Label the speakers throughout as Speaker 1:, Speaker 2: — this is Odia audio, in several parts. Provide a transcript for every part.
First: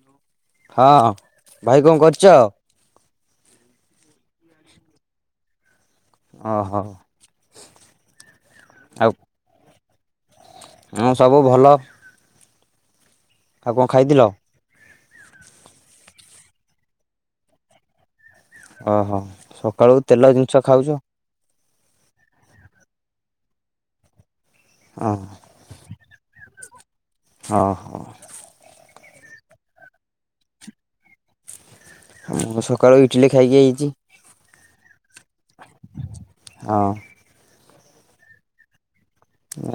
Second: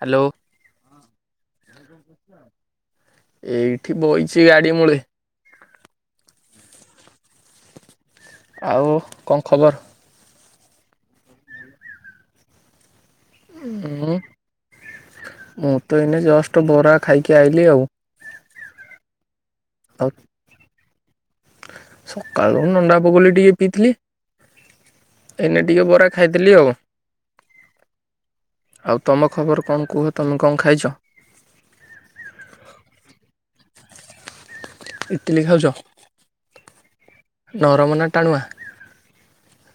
Speaker 1: ହ୍ୟାଲୋ
Speaker 2: ହଁ ଭାଇ କଣ କରିଚ
Speaker 1: ଏଇଠି ବଇଛି ଗାଡ଼ି ମୁଳେ।
Speaker 2: ଓହୋ।
Speaker 1: ଆଉ ଙ୍କ ଖବର।
Speaker 2: ଉଁ ସବୁ ଭଲ। ଆଉ କଣ
Speaker 1: ହଁ
Speaker 2: ଖାଇଥିଲ?
Speaker 1: ମୁଁ ତ ଏଇନେ ଜଷ୍ଟ ବରା ଖାଇକି ଆଇଲିି ଆଉ।
Speaker 2: ଓହୋ ସକାଳୁ
Speaker 1: ଆଉ
Speaker 2: ତେଲ ଜିନିଷ ଖାଉଚ।
Speaker 1: ସକାଳୁ ନଣ୍ଡା ବାଗୁଲି ଟିକେ ପିଇଥିଲି।
Speaker 2: ହଁ।
Speaker 1: ଏଇନା ଟିକେ ବରା ଖାଇଥିଲି ଆଉ।
Speaker 2: ହ ହ।
Speaker 1: ଆଉ ତମ ଖବର କଣ କୁହ ତମେ କଣ ଖାଇଚ?
Speaker 2: ହଁ ସକାଳୁ ଇଟିଲି ଖାଇକି ଆଇଚି।
Speaker 1: ଇଟିଲି ଖାଉଚ,
Speaker 2: ହଁ
Speaker 1: ନରମନା ଟାଣୁଆ?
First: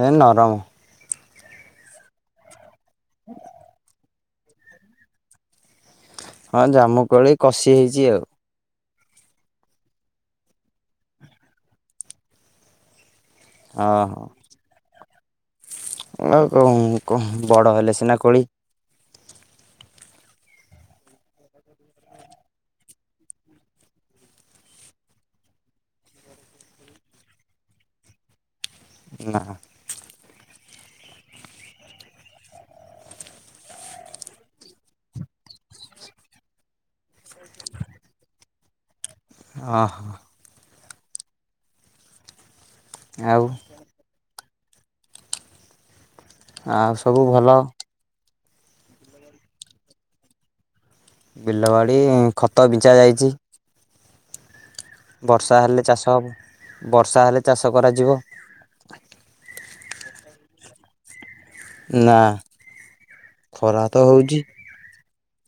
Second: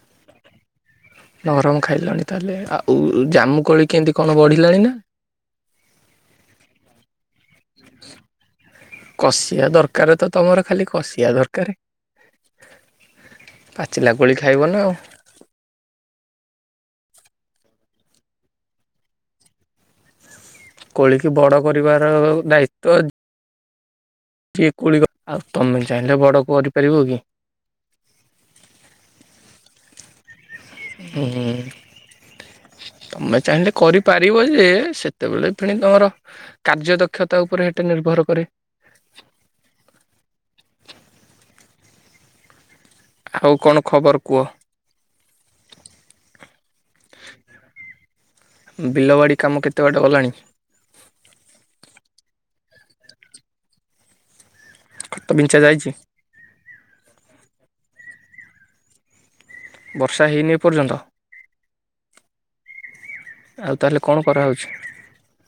Speaker 2: ଏ ନରମ।
Speaker 1: ନରମ ଖାଇଲାଣି ତାହେଲେ ଆଉ ଜାମୁକୋଳି କେମିତି କଣ ବଢ଼ିଲାଣି ନା?
Speaker 2: ହଁ ଜାମୁକୋଳି କଷି ହେଇଚି ଆଉ।
Speaker 1: କଷିଆ ଦରକାର ତ ତମର ଖାଲି କଷିଆ ଦରକାର। ପାଚିଲା କୋଳି ଖାଇବ ନା ଆଉ।
Speaker 2: ଆଉ କ ବଡ଼ ହେଲେ ସିନା କୋଳି।
Speaker 1: କୋଳିକି ବଡ଼ କରିବାର ଦାୟିତ୍ଵ ଟିଏ କୋଳି ଆଉ ତମେ ଚାହିଁଲେ ବଡ଼ କରିପାରିବ କି।
Speaker 2: ନା।
Speaker 1: ହୁଁ। ତମେ ଚାହିଁଲେ କରିପାରିବ ଯେ ସେତେବେଳେ ପିଣି ତମର କାର୍ଯ୍ୟ ଦକ୍ଷତା ଉପରେ ହେଟା ନିର୍ଭର କରେ।
Speaker 2: ହଁ ହ।
Speaker 1: ଆଉ କଣ ଖବର କୁଅ।
Speaker 2: ଆଉ ସବୁ ଭଲ।
Speaker 1: ବିଲବାଡ଼ି କାମ କେତେ ବାଟ ଗଲାଣି?
Speaker 2: ବିଲ ବାଡି ଖତ ବିଞ୍ଚା ଯାଇଚି।
Speaker 1: ଖତ ବିଞ୍ଚା
Speaker 2: ବର୍ଷା ହେଲେ
Speaker 1: ଯାଇଛି
Speaker 2: ଚାଷ ହବ, ବର୍ଷା ହେଲେ ଚାଷ କରାଯିବ।
Speaker 1: ବର୍ଷା ହେଇନି ଏ ପର୍ଯ୍ୟନ୍ତ?
Speaker 2: ନା,
Speaker 1: ଆଉ
Speaker 2: ଖରା
Speaker 1: ତାହେଲେ
Speaker 2: ତ
Speaker 1: କଣ
Speaker 2: ହଉଛି।
Speaker 1: କରାହଉଛି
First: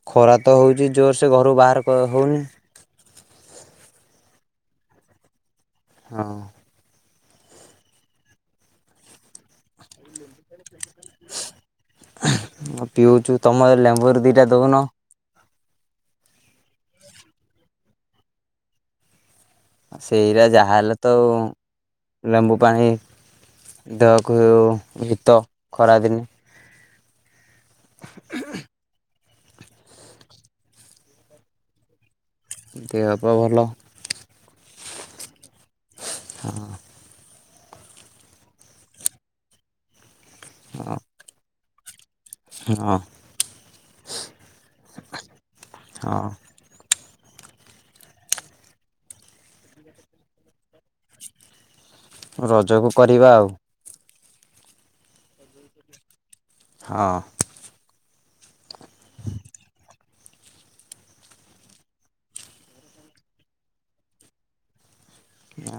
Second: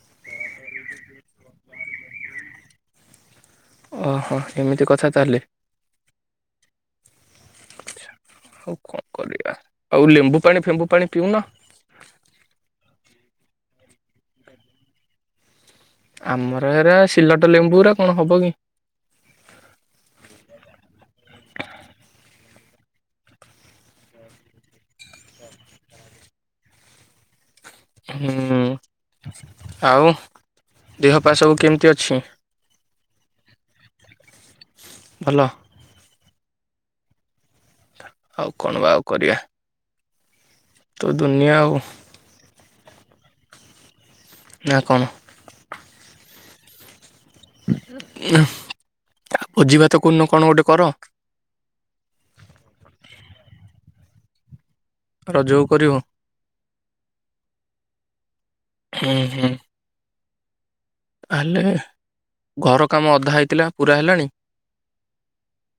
Speaker 2: ଖରା ତ ହୋଉଛି ଜୋରସେ ଘରୁ ବାହାର କ ହଉନି।
Speaker 1: ଓହୋ, ଏମିତି କଥା ତାଲେ।
Speaker 2: ହଁ।
Speaker 1: ଆଉ କଣ କରିବା, ଆଉ ଲେମ୍ବୁ ପାଣି ଫେମ୍ବୁ ପାଣି ପିଉନ।
Speaker 2: ପିଉଚୁ, ତମ ଲେମ୍ବୁରୁ ଦୁଇଟା ଦୋଉନ।
Speaker 1: ଆମର, ହେରା ସିଲଟ ଲେମ୍ବୁରା କଣ ହବ କି।
Speaker 2: ସେଇରା ଯାହାହେଲେ ତ ଲେମ୍ବୁ ପାଣି ଦେହକୁ ହିତ ଖରାଦିନେ।
Speaker 1: ହୁଁ, ଆଉ ଦେହପା ସବୁ କେମିତି ଅଛି?
Speaker 2: ଦେହ ପା ଭଲ।
Speaker 1: ଭଲ।
Speaker 2: ହଁ।
Speaker 1: ଆଉ କଣ ବା ଆଉ କରିବା। ତୋ ଦୁନିଆ ଆଉ।
Speaker 2: ହଁ।
Speaker 1: ନା କଣ?
Speaker 2: ହଁ।
Speaker 1: ଆଉ ଭୋଜି ଭାତ କୋଦିନ କଣ ଗୋଟେ କର।
Speaker 2: ରଜକୁ କରିବା ଆଉ।
Speaker 1: ରଜ କୁ କରିବ?
Speaker 2: ହଁ।
Speaker 1: ହୁଁ--ହୁଁ ତାହେଲେ, ଘର କାମ ଅଧା ହେଇଥିଲା। ପୁରା ହେଲାଣି?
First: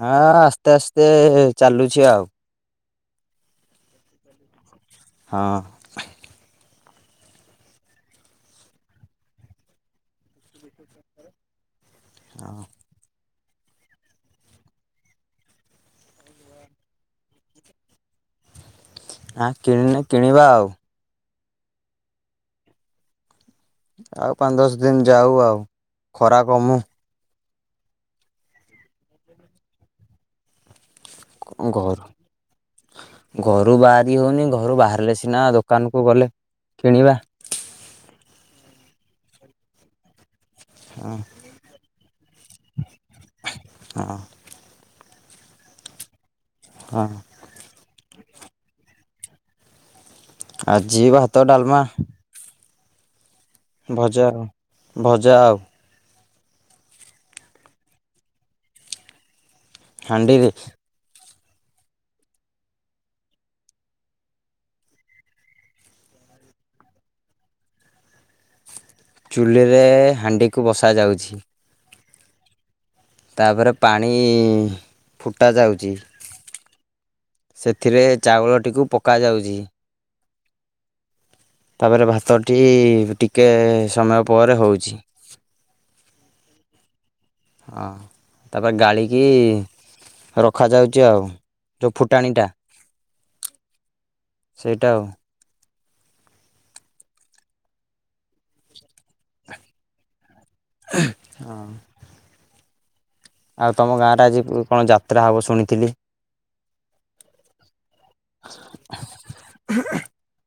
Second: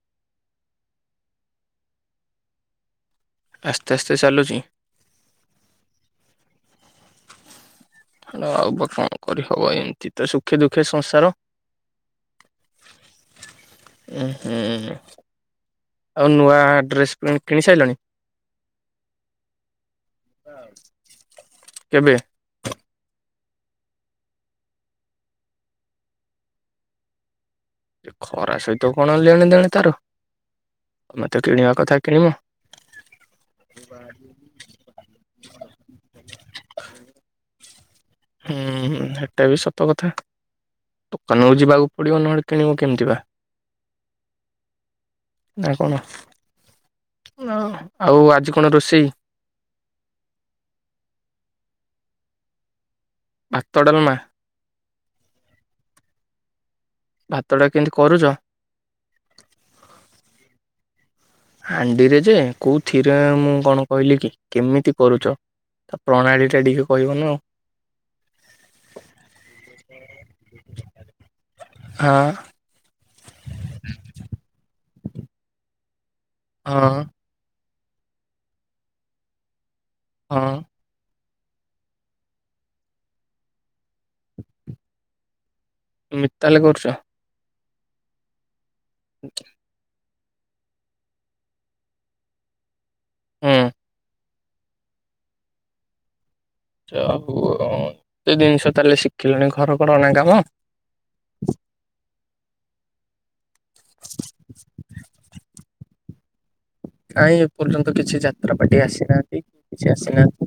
Speaker 2: ହଁ ଆସ୍ତେ, ଆସ୍ତେ ଚାଲୁଛି ଆଉ।
Speaker 1: ଆସ୍ତେ ଆସ୍ତେ ଚାଲୁଛି?
Speaker 2: ହଁ।
Speaker 1: ହେଲୋ ଆଉ ବା କଣ କରିହବ। ଏମିତି ତ ସୁଖେ ଦୁଃଖେ ସଂସାର।
Speaker 2: [unintelligible]
Speaker 1: ଉହୁଁ--ଆଉ ନୂଆ ଡ୍ରେସ ପେଣ୍ଟେ କିଣି ସାରିଲଣି?
Speaker 2: ଆ କିଣିନି କିଣିବା ଆଉ
Speaker 1: କେବେ?
Speaker 2: ଆଉ ପାଞ୍ଚ, ଦଶ ଦିନ ଯାଉ ଆଉ। ଖରା କମୁ।
Speaker 1: ଖରା ସହିତ କଣ ଲେଣେ ଦେଣେ ତାର। ତମେ ତ କିଣିବା କଥା
Speaker 2: ଘରୁ
Speaker 1: କିଣିବ।
Speaker 2: ଘରୁ ବାହାରି ହଉନି। ଘରୁ ବାହାରିଲେ ସିନା ଦୋକାନକୁ ଗଲେ କିଣିବା।
Speaker 1: ହୁଁ ହେଟା ବି ସତ କଥା। ଦୋକାନକୁ ଯିବାକୁ ପଡ଼ିବ। ନହେଲେ କିଣିବୁ କେମିତି ବା।
Speaker 2: ହଁ।
Speaker 1: ନା କଣ?
Speaker 2: ହଁ।
Speaker 1: ଓ ଆଉ ଆଜି କଣ ରୋଷେଇ?
Speaker 2: ଆଜି ଭାତ, ଡାଲମା।
Speaker 1: ବାସ୍
Speaker 2: ଭଜା, ଭଜା ଆଉ।
Speaker 1: ଭାତଟା କେମିତି କରୁଛ?
Speaker 2: ହାଣ୍ଡିରେ।
Speaker 1: ହାଣ୍ଡିରେ ଯେ, କୋଉଥିରେ ମୁଁ କଣ କହିଲି କି। କେମିତି କରୁଛ? ତା ପ୍ରଣାଳୀ ଟା ଟିକେ କହିବନା ଆଉ
Speaker 2: ଚୁଲିରେ ହାଣ୍ଡିକୁ ବସା ଯାଉଛି।
Speaker 1: ହଁ।
Speaker 2: ତାପରେ ପାଣି ଫୁଟା ଯାଉଛି।
Speaker 1: ହଁ।
Speaker 2: ସେଥିରେ ଚାଉଳଟିକୁ ପକାଯାଉଛି।
Speaker 1: ହଁ।
Speaker 2: ତାପରେ ଭାତଟି ଟିକେ ସମୟ ପରେ ହେଉଛି।
Speaker 1: ମିତାଲ କରୁଛ।
Speaker 2: ହଁ ତାପରେ ଗାଳ କି ରଖାଯାଉଛି ଆଉ ଯେଉଁ ଫୁଟାଣିଟା
Speaker 1: ଉଁ।
Speaker 2: ସେଇଟା ଆଉ।
Speaker 1: ଯାହାହଉ ଏତେ ଜିନିଷ ତାହେଲେ ଶିଖିଲେଣି ଘର ଘରଣା କାମ।
Speaker 2: ହଁ। ଆଉ ତୁମ ଗାଁରେ ଆଜି କଣ ଯାତ୍ରା ହେବ ଶୁଣିଥିଲି।
Speaker 1: କାଇଁ ଏପର୍ଯ୍ୟନ୍ତ କିଛି ଯାତ୍ରା ପାଟି ଆସିନାହାନ୍ତି କି କିଛି ଆସିନାହାନ୍ତି।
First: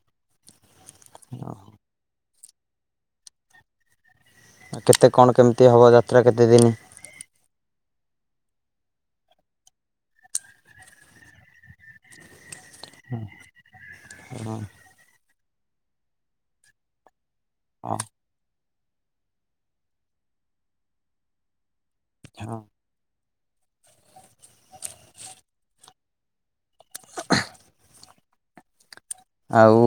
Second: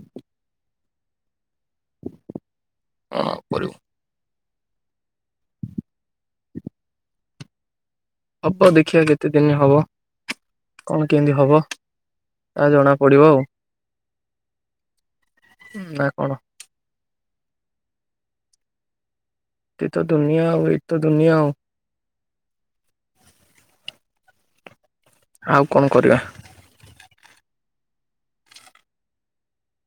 Speaker 2: ଓ
Speaker 1: ହଁ [unintelligible]
Speaker 2: ଆଉ କେତେ କଣ କେମିତି ହବ ଯାତ୍ରା କେତେ ଦିନି?
Speaker 1: ହବ ଦେଖିଆ କେତେ ଦିନି ହବ କଣ କେମିତି ହବ ତା ଜଣା ପଡ଼ିବ ଆଉ ହୁଁ ନା କଣ?
Speaker 2: ହଁ।
Speaker 1: କେଇ ତ ଦୁନିଆ ଆଉ ଏଇଠି ତ ଦୁନିଆ ଆଉ।
Speaker 2: ହଁ।
Speaker 1: ଆଉ କଣ କରିବା?
Speaker 2: ଆଉ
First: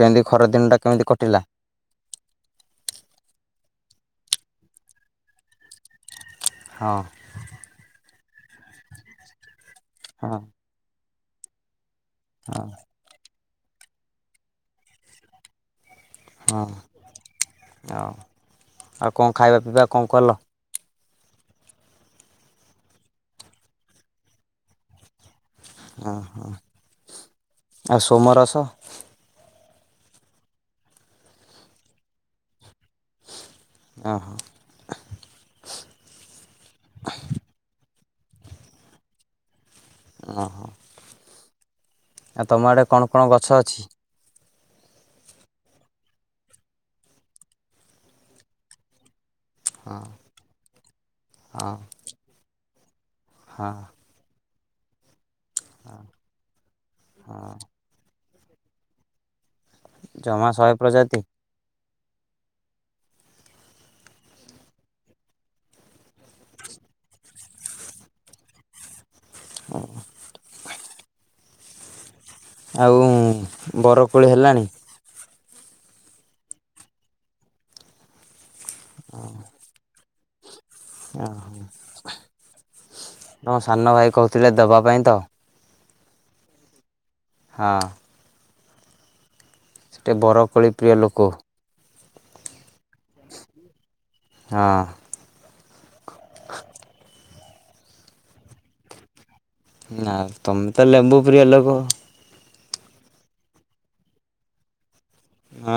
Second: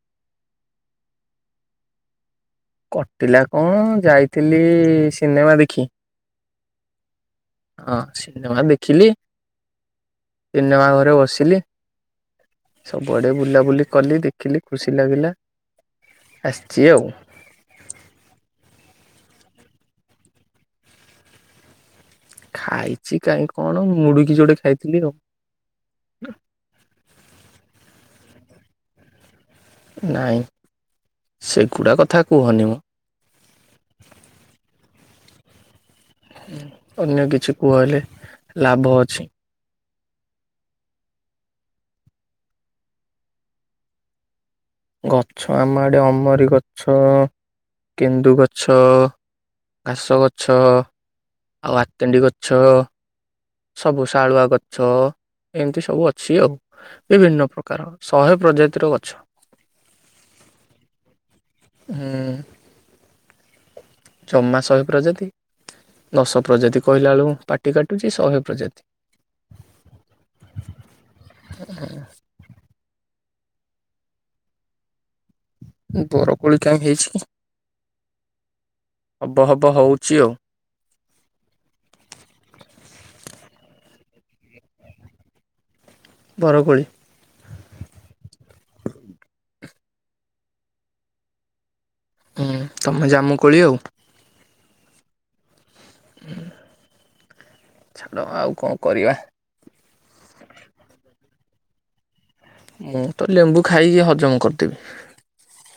Speaker 2: କେମିତି ଖରାଦିନଟା କେମିତି କଟିଲା?
Speaker 1: କଟିଲା କଣ ଯାଇଥିଲି ସିନେମା ଦେଖି।
Speaker 2: ହଁ।
Speaker 1: ହଁ ସିନେମା ଦେଖିଲି।
Speaker 2: ହଁ।
Speaker 1: ସିନେମା ଘରେ ବସିଲି।
Speaker 2: ହଁ।
Speaker 1: ସବୁଆଡ଼େ ବୁଲାବୁଲି କଲି ଦେଖିଲି ଖୁସି ଲାଗିଲା
Speaker 2: ହଁ
Speaker 1: ଆସିଚି ଆଉ।
Speaker 2: ଆଉ ଆଉ କଣ ଖାଇବା ପିଇବା କଣ କଲ?
Speaker 1: ଖାଇଚି କାଇଁ କଣ ମୁଡୁକି ଯୋଡେ ଖାଇଥିଲି ଆଉ।
Speaker 2: ଓ ହୋ ଆଉ ସୋମ ରସ
Speaker 1: ନାଇଁ ସେଗୁଡ଼ା କଥା କୁହନି ମୁଁ।
Speaker 2: ଆ ହ
Speaker 1: ହୁଁ ଅନ୍ୟ କିଛି କୁହ ହେଲେ ଲାଭ ଅଛି।
Speaker 2: ଓହୋ। ଆଉ ତମ ଆଡେ କଣ କଣ ଗଛ ଅଛି?
Speaker 1: ଗଛ ଆମ ଆଡେ ଅମରି ଗଛ, କେନ୍ଦୁ ଗଛ
Speaker 2: ହଁ
Speaker 1: ଘାସ ଗଛ,
Speaker 2: ହଁ
Speaker 1: ଆଉ ଆତଣ୍ଡି ଗଛ।
Speaker 2: ହଁ
Speaker 1: ସବୁ ଶାଳୁଆ ଗଛ ଏମିତି
Speaker 2: ହଁ
Speaker 1: ସବୁ ଅଛି ଆଉ ବିଭିନ୍ନ
Speaker 2: ହଁ
Speaker 1: ପ୍ରକାର। ଶହେ ପ୍ରଜାତିର ଗଛ।
Speaker 2: ଜମା ଶହେ ପ୍ରଜାତି?
Speaker 1: ହୁଁ। ଜମା ଶହେ ପ୍ରଜାତି ଦଶ ପ୍ରଜାତି କହିଲା ବେଳୁକୁ ପାଟି କାଟୁଚି ଶହେ ପ୍ରଜାତି
Speaker 2: ହଁ।
Speaker 1: [unintelligible]
Speaker 2: ଆଉ ବରକୋଳି ହେଲାଣି?
Speaker 1: ବରକୋଳି କାଇଁ ହେଇଛି କି ହବ ହବ ହଉଚି ଆଉ।
Speaker 2: ଓହୋ ତମ ସାନ ଭାଇ କହୁଥିଲେ ଦବା ପାଇଁ ତ।
Speaker 1: ବରକୋଳି।
Speaker 2: ହଁ। ଗୋଟେ ବରକୋଳି ପ୍ରିୟ ଲୋକ।
Speaker 1: ହୁଁ ତମେ ଜାମୁ କୋଳି ଆଉ।
Speaker 2: ହଁ।
Speaker 1: ଛାଡ଼ ଆଉ କଣ କରିବା?
Speaker 2: ନା ତମେ ତ ଲେମ୍ବୁ ପ୍ରିୟ ଲୋକ।
Speaker 1: ମୁଁ ତ ଲେମ୍ବୁ ଖାଇକି ହଜମ କରିଦେବି।
Speaker 2: ହଁ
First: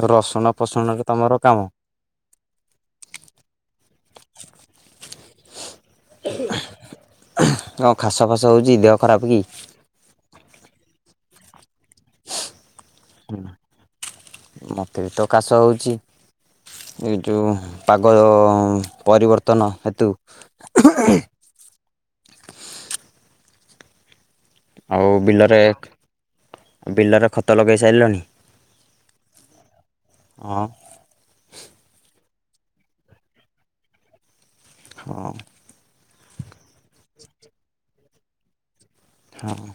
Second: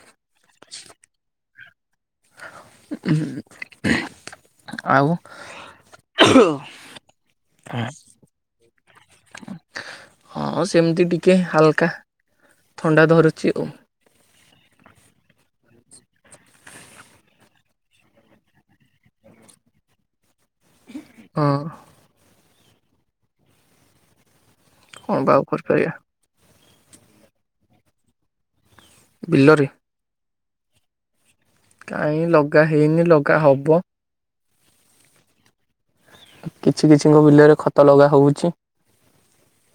Speaker 2: ଆଉ ରସୁଣ ଫସୁଣରେ ତମର କାମ।
Speaker 1: ଆଉ।
Speaker 2: କଣ ଖାସ ଫାସ ହଉଛି ଦେହ ଖରାପ କି?
Speaker 1: ହଁ ସେମିତି ଟିକେ ହାଲକା ଥଣ୍ଡା ଧରୁଛି ଓ।
Speaker 2: ମତେ ବି ତ କାଶ ହୋଉଛି। ଏ ଯୋଉ ପାଗ ପରିବର୍ତ୍ତନ ହେତୁ
Speaker 1: ହୁଁ।
Speaker 2: ଆଉ
Speaker 1: କଣ ବା
Speaker 2: ବିଲରେ
Speaker 1: କରିପାରିବା
Speaker 2: ବିଲରେ ଖତ ଲଗେଇ ସାରିଲଣି?
Speaker 1: ବିଲରେ
Speaker 2: ହଁ।
Speaker 1: କାଇଁ ଲଗା ହେଇନି ଲଗା ହବ।
Speaker 2: ହଁ।
Speaker 1: କିଛି କିଛିଙ୍କ ବିଲରେ ଖତ ଲଗା ହଉଛି।
Speaker 2: ହଁ ହଁ।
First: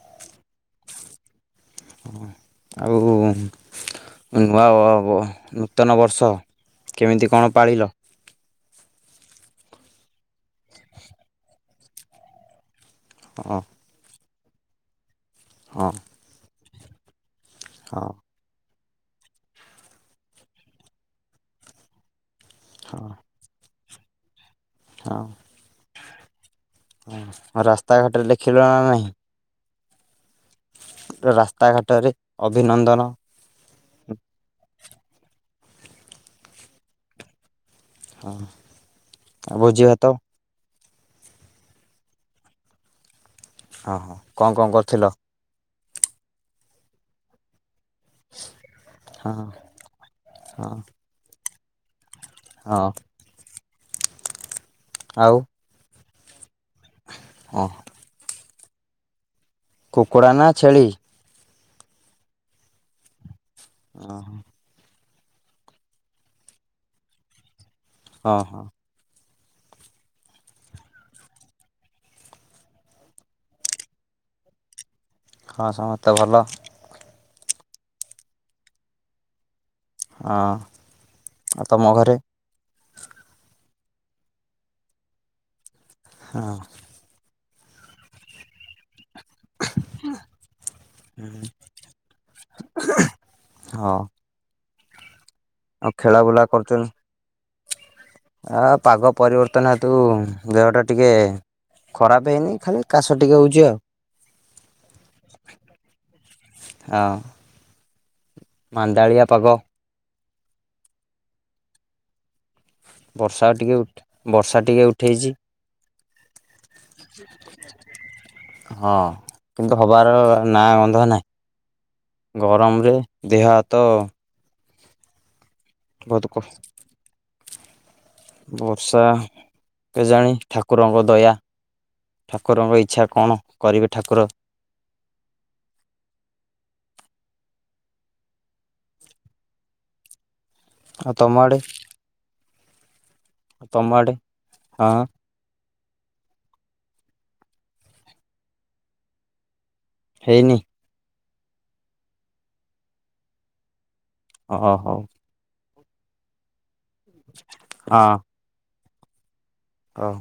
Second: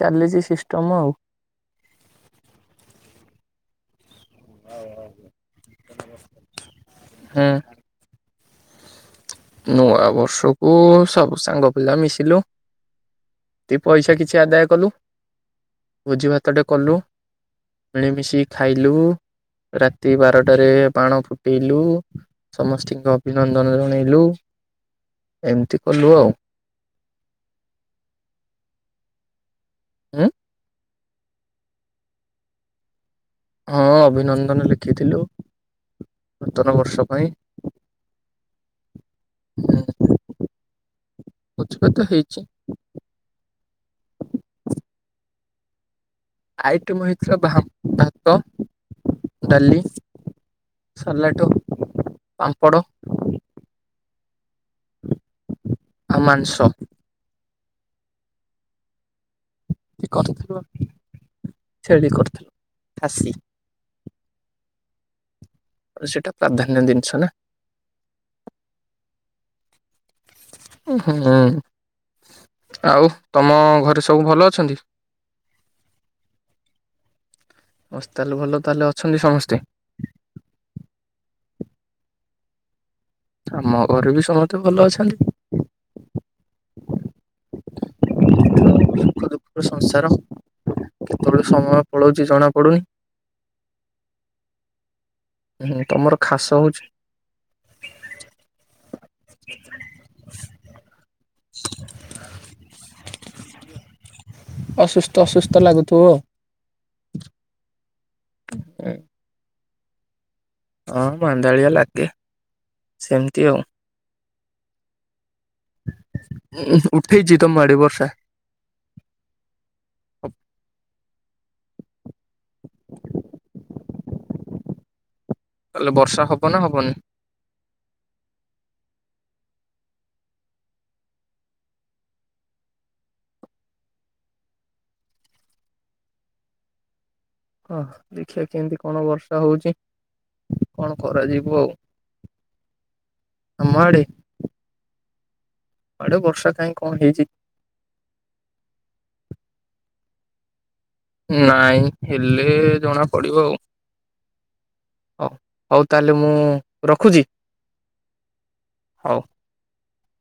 Speaker 1: ଚାଲିଛି ସିଷ୍ଟମ ଆଉ।
Speaker 2: ଆଉ ନୂଆ ନୂତନ ବର୍ଷ କେମିତି
Speaker 1: ହୁଁ
Speaker 2: କଣ ପାଳିଲ?
Speaker 1: ନୂଆ ବର୍ଷକୁ ସବୁ ସାଙ୍ଗ ପିଲା ମିଶିଲୁ।
Speaker 2: ହଁ।
Speaker 1: ଏ ପଇସା କିଛି ଆଦାୟ କଲୁ।
Speaker 2: ହଁ।
Speaker 1: ଭୋଜି ଭାତଟେ କଲୁ
Speaker 2: ହଁ
Speaker 1: ମିଳିମିଶିକି। ଖାଇଲୁ ରାତି ବାରଟାରେ ବାଣ ଫୁଟେଇଲୁ
Speaker 2: ହଁ
Speaker 1: ସମସ୍ତିଙ୍କ ଅଭି ନନ୍ଦନ ଜଣେଇଲୁ।
Speaker 2: ହଁ।
Speaker 1: ଏମିତି କଲୁ ଆଉ।
Speaker 2: ରାସ୍ତାଘାଟରେ ଲେଖିଲ ନା ନାହିଁ।
Speaker 1: ଉଁ।
Speaker 2: ପୁରା ରାସ୍ତା ଘାଟରେ ଅଭିନନ୍ଦନ
Speaker 1: ହଁ ଅଭିନନ୍ଦନ ଲେଖିଥିଲୁ ନୂତନ ବର୍ଷ ପାଇଁ।
Speaker 2: ହଁ ଆଉ ଭୋଜି ଭାତ?
Speaker 1: ଭୋଜି ଭାତ ହେଇଚି।
Speaker 2: ହଁ ହଁ କଅଁ କଅଁ କରିଥିଲ?
Speaker 1: ଆଇଟମ୍ ହେଇଥିଲା ଭାଭାତ
Speaker 2: ହଁ
Speaker 1: ଡାଲି
Speaker 2: ହଁ
Speaker 1: ସାଲଟ ପାମ୍ପଡ଼
Speaker 2: ହଁ ଆଉ।
Speaker 1: ମାଂଆଉ ମାଛ, ମାଂସ
Speaker 2: ଓହୋ।
Speaker 1: ସେ
Speaker 2: କୁକୁଡ଼ା ନା
Speaker 1: କରିଥିଲ
Speaker 2: ଛେଳି
Speaker 1: ଛେଳି କରୁଥିଲୁ ଖାସି।
Speaker 2: ହୁଁ'।
Speaker 1: ସେଇଟା ପ୍ରାଧାନ୍ୟ ଜିନିଷ ନା?
Speaker 2: ହଁ ହଁ।
Speaker 1: ହୁଁ ଆଉ ତମ ଘରେ ସବୁ ଭଲ ଅଛନ୍ତି?
Speaker 2: ହଁ ସମସ୍ତେ ଭଲ।
Speaker 1: ଓସ୍ତାଲୁ ଭଲ ତାହେଲେ ଅଛନ୍ତି ସମସ୍ତେ?
Speaker 2: ହଁ, ଆଉ ତୋମ ଘରେ?
Speaker 1: ଆମ ଘରେ ବି ସମସ୍ତେ ଭଲ ଅଛନ୍ତି।
Speaker 2: ହଁ।
Speaker 1: ଅ, ସଂସାର କେତେବେଳେ ସମୟ ପଳଉଛି ଜଣା ପଡୁନି।
Speaker 2: ହଁ
Speaker 1: ହୁଁ,
Speaker 2: ଆଉ
Speaker 1: ତୋମର
Speaker 2: ଖେଳା ବୁଲା
Speaker 1: ଖାସ ହଉଛି?
Speaker 2: କରୁଛନ୍ତି ଆ, ପାଗ ପରିବର୍ତ୍ତନ ହେତୁ ଦେହ ଟା ଟିକେ ଖରାପ ହେଇନି ଖାଲି କାଶ ଟିକେ ହଉଛି ଆଉ।
Speaker 1: ଓ ଅସୁସ୍ଥ ଅସୁସ୍ଥ ଲାଗୁଥିବ।
Speaker 2: ହଁ। ମାନ୍ଦାଳିଆ ପାଗ।
Speaker 1: ହଁ ମାନ୍ଦାଳିଆ ଲାଗେ। ସେମିତି
Speaker 2: ବର୍ଷା
Speaker 1: ଆଉ।
Speaker 2: ଟିକେ ଉଠ ବର୍ଷା ଟିକେ ଉଠେଇଛି।
Speaker 1: ଉଁ, ହୁଁ, ଉଠେଇଛି ତୋମ ଆଡେ ବର୍ଷା?
Speaker 2: ହଁ କିନ୍ତୁ ହବାର ନାଁ ଗନ୍ଧ ନାହିଁ। ଗରମରେ ଦେହ ହାତ
Speaker 1: ତାହେଲେ
Speaker 2: ବହୁତ
Speaker 1: ବର୍ଷା
Speaker 2: କ
Speaker 1: ହବ ନା ହବନି?
Speaker 2: ବର୍ଷା କେଜାଣି ଠାକୁରଙ୍କ ଦୟା। ଠାକୁରଙ୍କ ଇଚ୍ଛା କଣ କରିବେ ଠାକୁର।
Speaker 1: ଓ ଦେଖିଆ କେମିତି କଣ ବର୍ଷା ହଉଛି, କଣ
Speaker 2: ଆଉ ତମ ଆଡ଼େ
Speaker 1: କରାଯିବ। ଆମ
Speaker 2: ତୋମ
Speaker 1: ଆଡେ
Speaker 2: ଆଡ଼େ ହଁ?
Speaker 1: ଆଡେ ବର୍ଷା କାହିଁ କଣ ହେଇଛି।
Speaker 2: ହେଇନି।
Speaker 1: ନାଇଁ ହେଲେ ଜଣା ପଡିବ ଆଉ।
Speaker 2: ଓ ହଉ।
Speaker 1: ଓ, ହଉ ତାହେଲେ ମୁଁ ରଖୁଛି?
Speaker 2: ହଁ।
Speaker 1: ହଉ।
Speaker 2: ଓ ହୋ।